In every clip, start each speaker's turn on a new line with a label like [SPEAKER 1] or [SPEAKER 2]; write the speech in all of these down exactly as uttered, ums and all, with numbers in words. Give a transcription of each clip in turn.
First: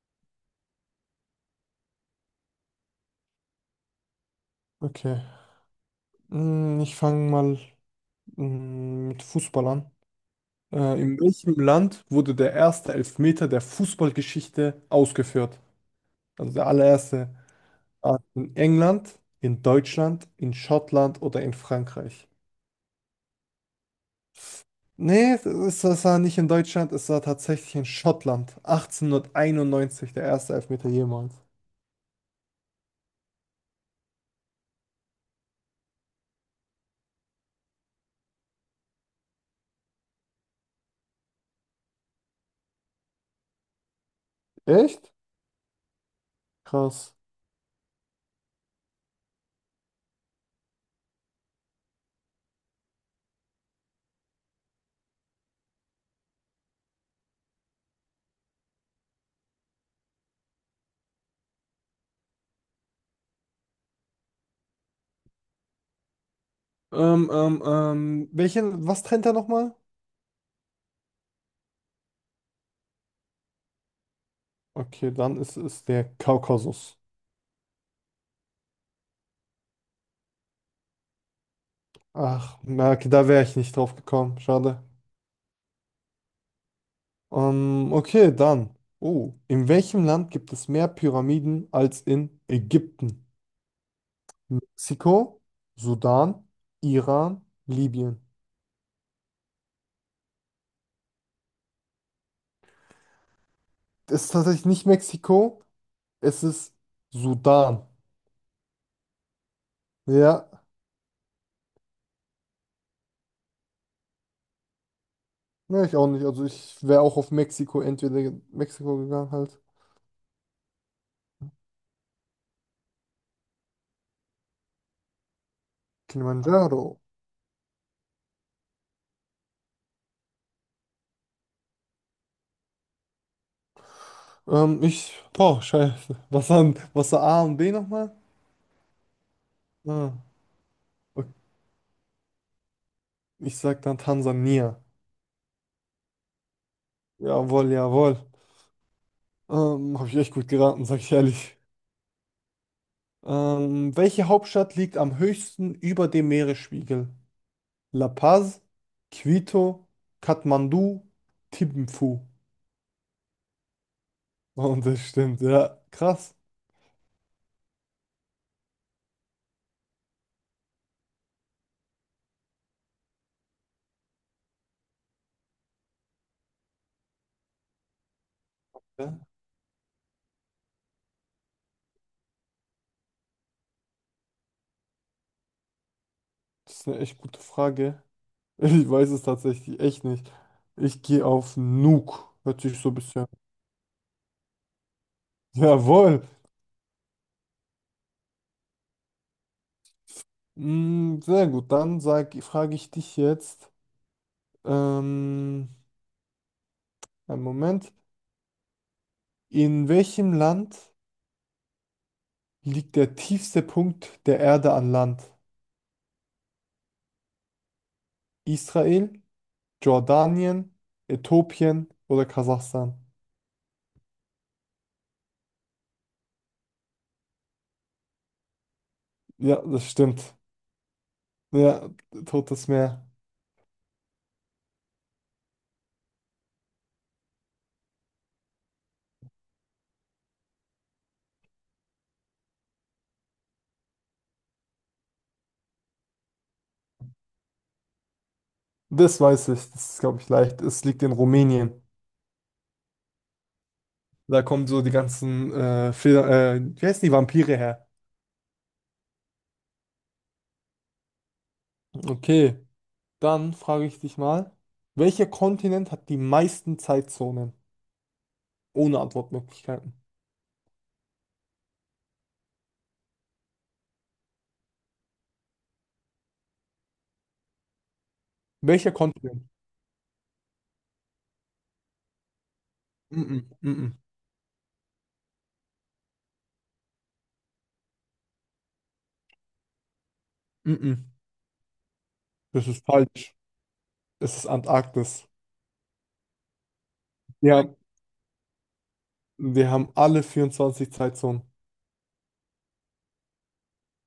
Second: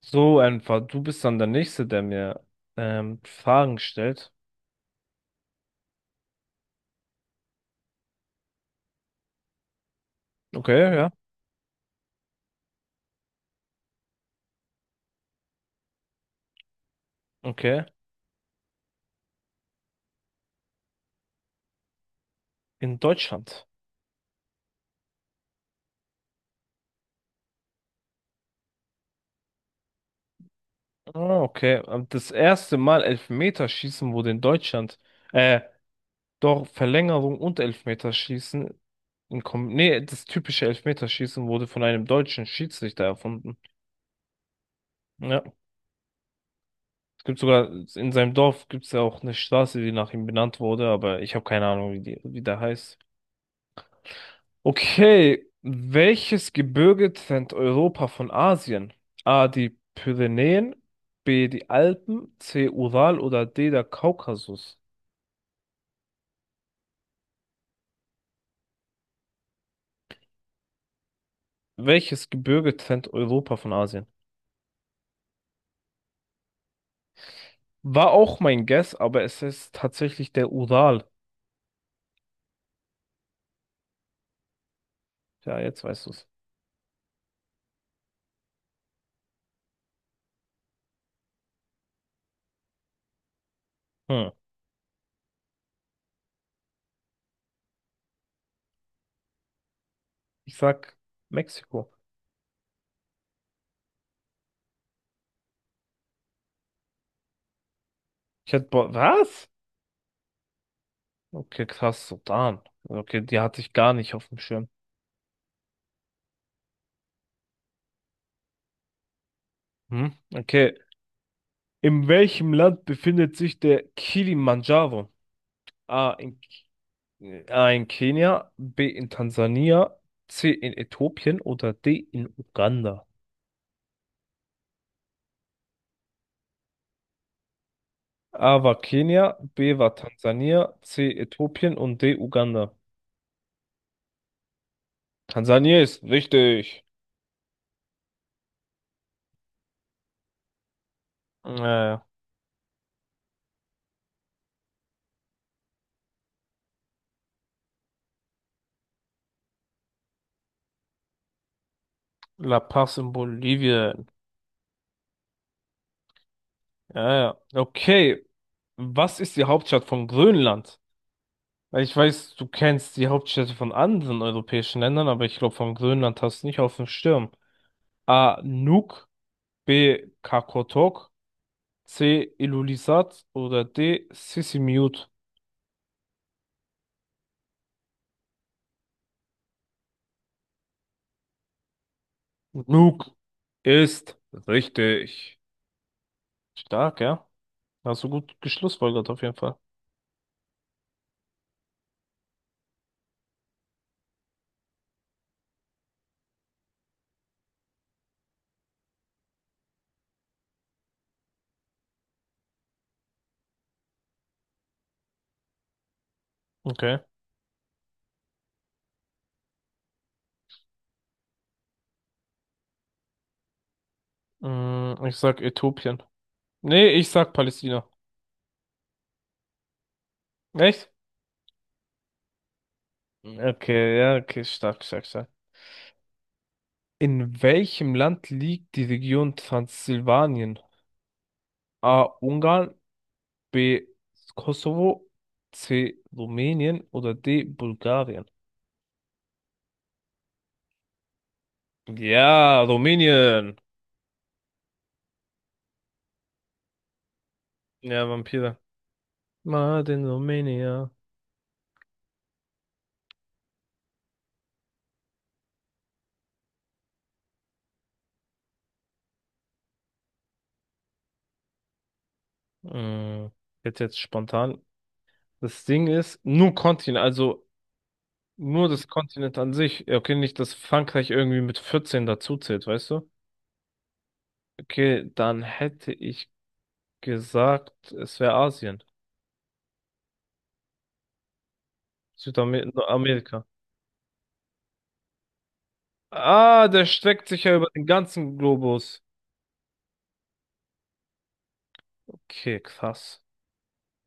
[SPEAKER 1] So einfach. Du bist dann der Nächste, der mir ähm, Fragen stellt.
[SPEAKER 2] Okay. Mm, Ich fange mal mm, mit Fußball an.
[SPEAKER 1] Okay,
[SPEAKER 2] Äh,
[SPEAKER 1] ja.
[SPEAKER 2] in welchem Land wurde der erste Elfmeter der Fußballgeschichte ausgeführt? Also der allererste.
[SPEAKER 1] Okay.
[SPEAKER 2] Ah, In England, in Deutschland, in Schottland oder in Frankreich?
[SPEAKER 1] In Deutschland.
[SPEAKER 2] Nee, es es- es war nicht in Deutschland, es war tatsächlich in Schottland. achtzehnhunderteinundneunzig, der erste Elfmeter jemals.
[SPEAKER 1] Ah, okay. Ähm, Das erste Mal Elfmeterschießen wurde in Deutschland. Äh, doch Verlängerung und Elfmeterschießen. In Kom nee, das typische Elfmeterschießen wurde von einem deutschen Schiedsrichter erfunden.
[SPEAKER 2] Echt?
[SPEAKER 1] Ja.
[SPEAKER 2] Krass.
[SPEAKER 1] Es gibt sogar, in seinem Dorf gibt es ja auch eine Straße, die nach ihm benannt wurde, aber ich habe keine Ahnung, wie die, wie der heißt. Okay, welches Gebirge trennt Europa von Asien? A, die Pyrenäen, B, die Alpen, C, Ural oder D, der Kaukasus.
[SPEAKER 2] Ähm, ähm, ähm, welchen, was trennt er nochmal?
[SPEAKER 1] Welches Gebirge trennt Europa von Asien?
[SPEAKER 2] Okay, dann ist es der Kaukasus.
[SPEAKER 1] War auch mein Guess, aber es ist tatsächlich der Ural.
[SPEAKER 2] Ach, na, okay, da wäre ich nicht drauf gekommen. Schade.
[SPEAKER 1] Ja, jetzt weißt du's.
[SPEAKER 2] Ähm, okay, dann. Oh, in welchem Land gibt es mehr Pyramiden als in Ägypten?
[SPEAKER 1] Hm.
[SPEAKER 2] Mexiko, Sudan, Iran, Libyen.
[SPEAKER 1] Ich sag Mexiko.
[SPEAKER 2] Es ist tatsächlich nicht Mexiko, es ist Sudan.
[SPEAKER 1] Ich hätte, bo- was?
[SPEAKER 2] Ja,
[SPEAKER 1] Okay, krass, Sudan. Okay, die hatte ich gar nicht auf dem Schirm.
[SPEAKER 2] ne, ich auch nicht. Also ich wäre auch auf Mexiko, entweder Mexiko gegangen halt.
[SPEAKER 1] Hm? Okay. In welchem Land befindet sich der Kilimanjaro? A, in
[SPEAKER 2] Kilimanjaro.
[SPEAKER 1] A in Kenia, B in Tansania, C in Äthiopien oder D in Uganda.
[SPEAKER 2] Ähm, ich, boah, scheiße. Was, an, was war A und B nochmal?
[SPEAKER 1] A war Kenia, B war
[SPEAKER 2] Ah,
[SPEAKER 1] Tansania, C
[SPEAKER 2] okay.
[SPEAKER 1] Äthiopien und D Uganda.
[SPEAKER 2] Ich sag dann Tansania.
[SPEAKER 1] Tansania ist richtig.
[SPEAKER 2] Jawohl, jawohl. Ähm, habe ich echt gut geraten, sag ich ehrlich.
[SPEAKER 1] Äh,
[SPEAKER 2] Ähm, welche Hauptstadt liegt am höchsten über dem Meeresspiegel? La Paz, Quito, Kathmandu, Thimphu.
[SPEAKER 1] La Paz in Bolivien.
[SPEAKER 2] Und das stimmt, ja. Krass.
[SPEAKER 1] Ja, ja. Okay. Was ist die Hauptstadt von Grönland? Weil ich weiß, du kennst die Hauptstädte von anderen europäischen Ländern, aber ich glaube, von Grönland hast du nicht auf dem Schirm. A. Nuuk,
[SPEAKER 2] Ja,
[SPEAKER 1] B. Qaqortoq, C. Ilulissat oder D. Sisimiut.
[SPEAKER 2] das ist eine echt gute Frage. Ich weiß es tatsächlich echt nicht. Ich gehe auf Nuuk. Hört sich so ein
[SPEAKER 1] Nuke
[SPEAKER 2] bisschen.
[SPEAKER 1] ist richtig.
[SPEAKER 2] Jawohl.
[SPEAKER 1] Stark, ja. Hast du gut geschlussfolgert auf jeden Fall.
[SPEAKER 2] Mm, sehr gut. Dann sag, frage ich dich jetzt. Ähm, einen Moment. In welchem Land liegt der tiefste Punkt der Erde an Land?
[SPEAKER 1] Okay.
[SPEAKER 2] Israel, Jordanien, Äthiopien oder Kasachstan?
[SPEAKER 1] Mm, ich sag Äthiopien. Nee, ich sag Palästina.
[SPEAKER 2] Ja, das stimmt.
[SPEAKER 1] Echt?
[SPEAKER 2] Ja, Totes Meer.
[SPEAKER 1] Okay, ja, okay, stark, stark, stark. In welchem Land liegt die Region Transsilvanien? A. Ungarn, B. Kosovo, C. Rumänien oder D. Bulgarien?
[SPEAKER 2] Das weiß ich. Das ist, glaube ich, leicht. Es liegt in Rumänien.
[SPEAKER 1] Ja, Rumänien.
[SPEAKER 2] Da kommen so die ganzen äh, Feder, äh, wie heißen die Vampire her?
[SPEAKER 1] Ja, Vampire. Mad in Romania.
[SPEAKER 2] Okay, dann frage ich dich mal, welcher Kontinent hat die meisten Zeitzonen? Ohne Antwortmöglichkeiten.
[SPEAKER 1] Mm, Jetzt jetzt spontan. Das Ding ist, nur Kontinent, also nur das
[SPEAKER 2] Welcher
[SPEAKER 1] Kontinent
[SPEAKER 2] Kontinent?
[SPEAKER 1] an sich. Ja, okay, nicht, dass Frankreich irgendwie mit vierzehn dazuzählt, weißt du?
[SPEAKER 2] Mm-mm, mm-mm,
[SPEAKER 1] Okay, dann hätte ich gesagt, es wäre Asien.
[SPEAKER 2] mm-mm. Das ist falsch.
[SPEAKER 1] Südamerika.
[SPEAKER 2] Es ist Antarktis.
[SPEAKER 1] Ah, der streckt sich ja
[SPEAKER 2] Ja,
[SPEAKER 1] über den ganzen Globus.
[SPEAKER 2] wir haben alle vierundzwanzig Zeitzonen.
[SPEAKER 1] Okay, krass.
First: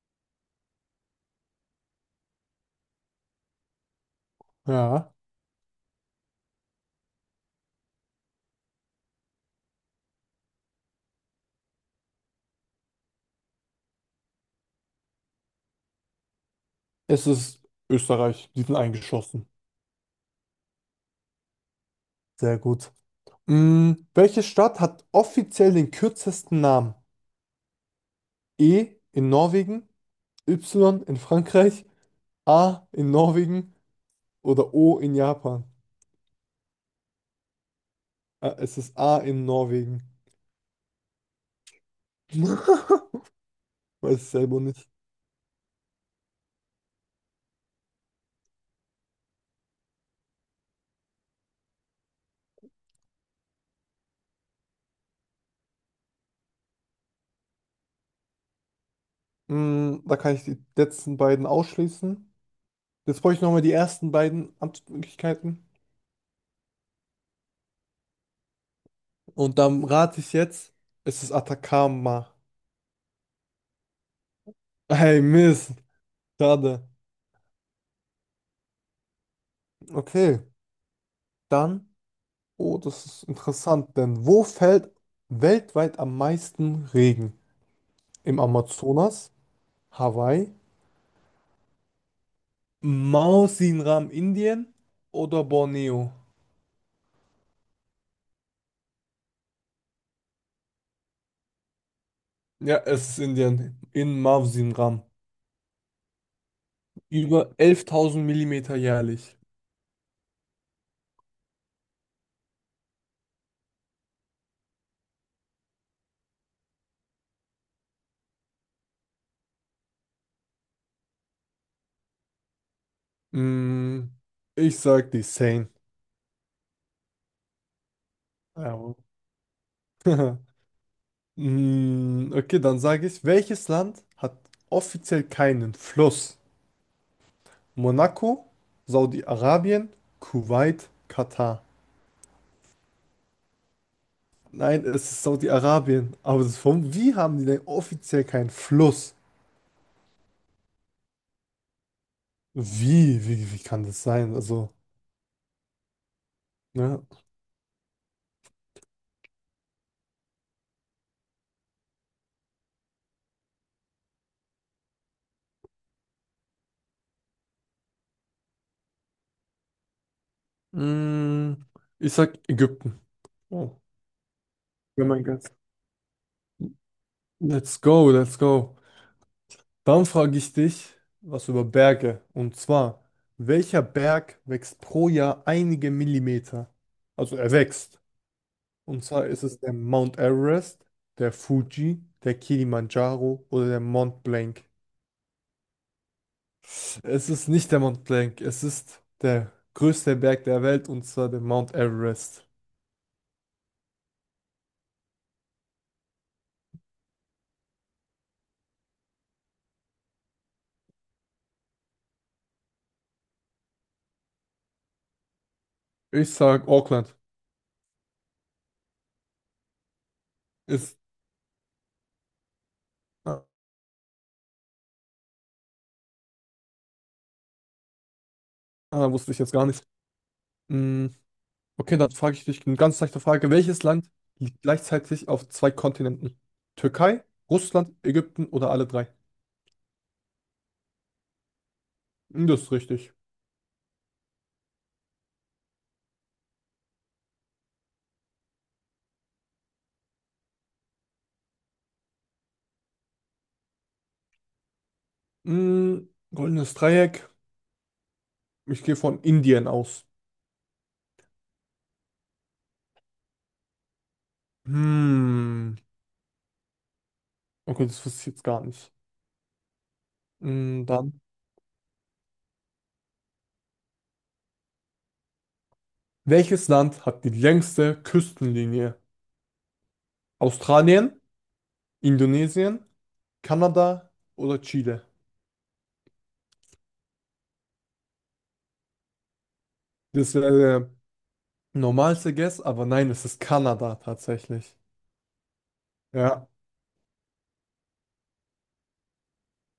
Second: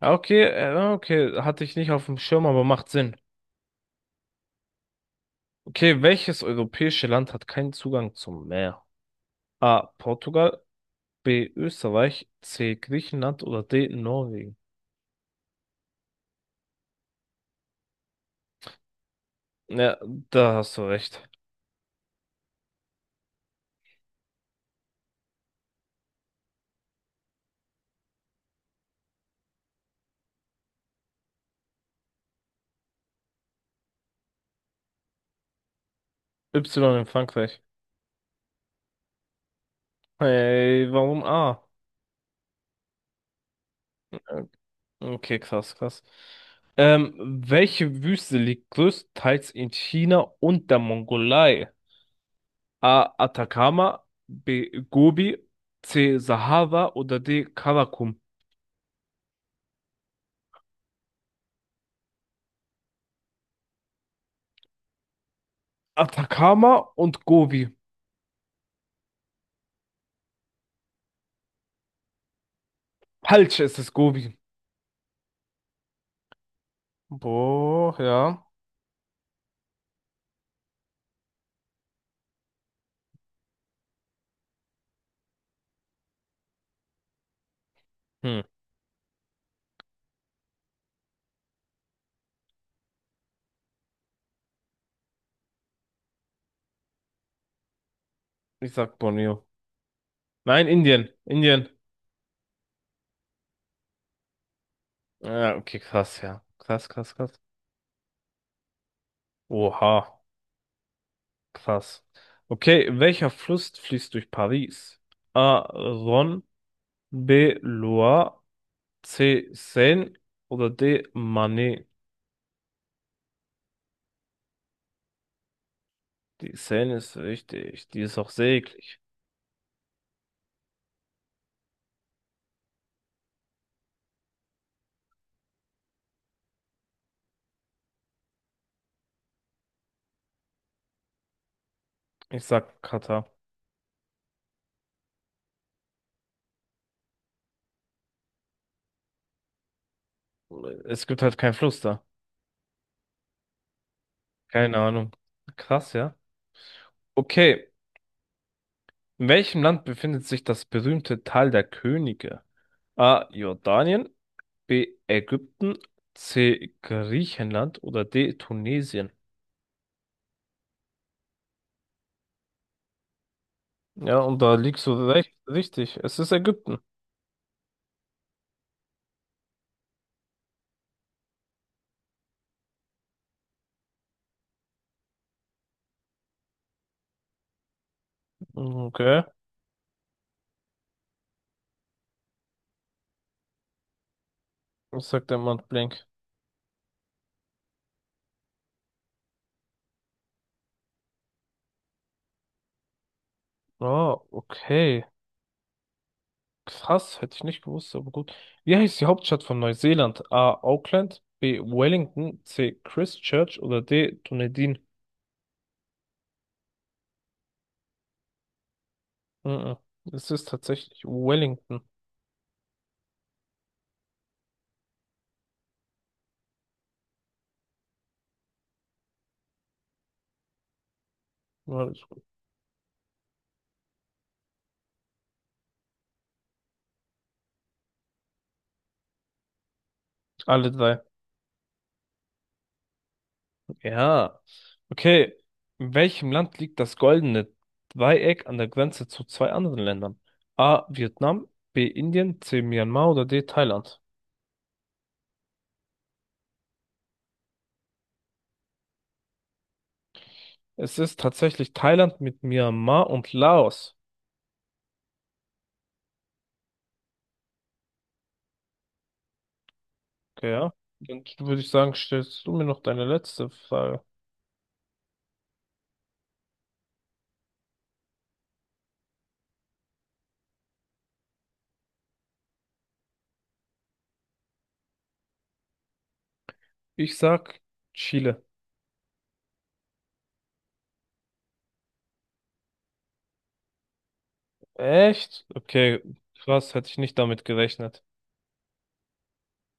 [SPEAKER 1] Ah, okay, äh, okay, hatte ich nicht auf dem Schirm, aber macht Sinn.
[SPEAKER 2] Ja,
[SPEAKER 1] Okay, welches europäische Land hat keinen Zugang zum Meer? A. Portugal, B. Österreich, C. Griechenland oder D. Norwegen?
[SPEAKER 2] es ist Österreich. Die sind eingeschlossen.
[SPEAKER 1] Ja, da hast du recht.
[SPEAKER 2] Sehr gut. Mm, welche Stadt hat offiziell den kürzesten Namen? E in Norwegen, Y in Frankreich, A in Norwegen oder O in Japan?
[SPEAKER 1] Y in Frankreich.
[SPEAKER 2] Ah, es ist A in Norwegen.
[SPEAKER 1] Hey, warum A?
[SPEAKER 2] Weiß ich selber nicht.
[SPEAKER 1] Okay, krass, krass. Ähm, welche Wüste liegt größtenteils in China und der Mongolei? A. Atacama, B. Gobi, C. Sahara oder D. Karakum?
[SPEAKER 2] Mm, da kann ich die letzten beiden ausschließen. Jetzt brauche ich nochmal die ersten beiden Antwortmöglichkeiten.
[SPEAKER 1] Atacama und Gobi.
[SPEAKER 2] Und dann rate ich jetzt, es ist Atacama.
[SPEAKER 1] Falsch, es ist Gobi.
[SPEAKER 2] Hey, Mist. Schade.
[SPEAKER 1] Boah, ja.
[SPEAKER 2] Okay, dann. Oh, das ist interessant, denn wo fällt weltweit am meisten Regen? Im
[SPEAKER 1] Hm,
[SPEAKER 2] Amazonas, Hawaii, Mausinram, Indien oder Borneo?
[SPEAKER 1] ich sag Borneo. Nein, Indien. Indien.
[SPEAKER 2] Ja, es ist Indien. In Mausinram.
[SPEAKER 1] Ja, okay, krass, ja. Krass, krass, krass.
[SPEAKER 2] Über elftausend Millimeter jährlich.
[SPEAKER 1] Oha, krass. Okay, welcher Fluss fließt durch Paris? A. Rhône, B. Loire, C. Seine oder D. Manet?
[SPEAKER 2] Mm, ich sag die Sane.
[SPEAKER 1] Die Seine ist richtig, die ist auch
[SPEAKER 2] Jawohl.
[SPEAKER 1] seglig.
[SPEAKER 2] Mm, okay, dann sage ich, welches Land hat offiziell keinen Fluss? Monaco, Saudi-Arabien, Kuwait, Katar.
[SPEAKER 1] Ich sag Katar.
[SPEAKER 2] Nein, es ist Saudi-Arabien. Aber das ist, warum, wie haben die denn offiziell keinen Fluss?
[SPEAKER 1] Es gibt halt keinen Fluss da.
[SPEAKER 2] Wie, wie, wie kann das sein? Also,
[SPEAKER 1] Keine Ahnung. Krass, ja.
[SPEAKER 2] ne?
[SPEAKER 1] Okay, in welchem Land befindet sich das berühmte Tal der Könige? A. Jordanien, B. Ägypten, C. Griechenland oder D. Tunesien.
[SPEAKER 2] Mm, ich sag Ägypten. Oh,
[SPEAKER 1] Ja, und da liegst du
[SPEAKER 2] wenn mein
[SPEAKER 1] recht,
[SPEAKER 2] Gott.
[SPEAKER 1] richtig. Es ist Ägypten.
[SPEAKER 2] Let's go, let's go. Dann frage ich dich was über Berge. Und zwar, welcher Berg wächst pro Jahr einige Millimeter? Also er wächst. Und
[SPEAKER 1] Okay.
[SPEAKER 2] zwar ist es der Mount Everest, der Fuji, der Kilimanjaro oder der Mont Blanc.
[SPEAKER 1] Was sagt der Mann Blank?
[SPEAKER 2] Es ist nicht der Mont Blanc, es ist der größte Berg der Welt und zwar der Mount Everest.
[SPEAKER 1] Ah, okay. Krass, hätte ich nicht gewusst, aber gut. Wie heißt die Hauptstadt von Neuseeland? A. Auckland, B. Wellington, C. Christchurch oder D. Dunedin.
[SPEAKER 2] Ich sag Auckland.
[SPEAKER 1] Mhm. Es ist
[SPEAKER 2] Ist,
[SPEAKER 1] tatsächlich Wellington.
[SPEAKER 2] ah, ah, wusste ich jetzt gar nicht. Mm,
[SPEAKER 1] Ja,
[SPEAKER 2] okay,
[SPEAKER 1] ist
[SPEAKER 2] dann
[SPEAKER 1] gut.
[SPEAKER 2] frage ich dich eine ganz leichte Frage. Welches Land liegt gleichzeitig auf zwei Kontinenten? Türkei, Russland, Ägypten oder alle drei?
[SPEAKER 1] Alle drei.
[SPEAKER 2] Hm, das ist richtig.
[SPEAKER 1] Ja. Okay. In welchem Land liegt das goldene Dreieck an der Grenze zu zwei anderen Ländern? A. Vietnam, B. Indien, C. Myanmar oder D. Thailand?
[SPEAKER 2] Mm, goldenes Dreieck. Ich gehe von Indien aus.
[SPEAKER 1] Es ist tatsächlich Thailand mit Myanmar und Laos.
[SPEAKER 2] Hm. Okay, das wusste ich jetzt gar nicht.
[SPEAKER 1] Okay, ja.
[SPEAKER 2] Mm, dann,
[SPEAKER 1] Dann würde ich sagen, stellst du mir noch deine letzte Frage.
[SPEAKER 2] welches Land hat die längste Küstenlinie? Australien, Indonesien, Kanada oder Chile?
[SPEAKER 1] Ich sag Chile.
[SPEAKER 2] Das wäre der normalste Guess, aber nein, es ist Kanada tatsächlich.
[SPEAKER 1] Echt? Okay,
[SPEAKER 2] Ja.
[SPEAKER 1] krass, hätte ich nicht damit gerechnet.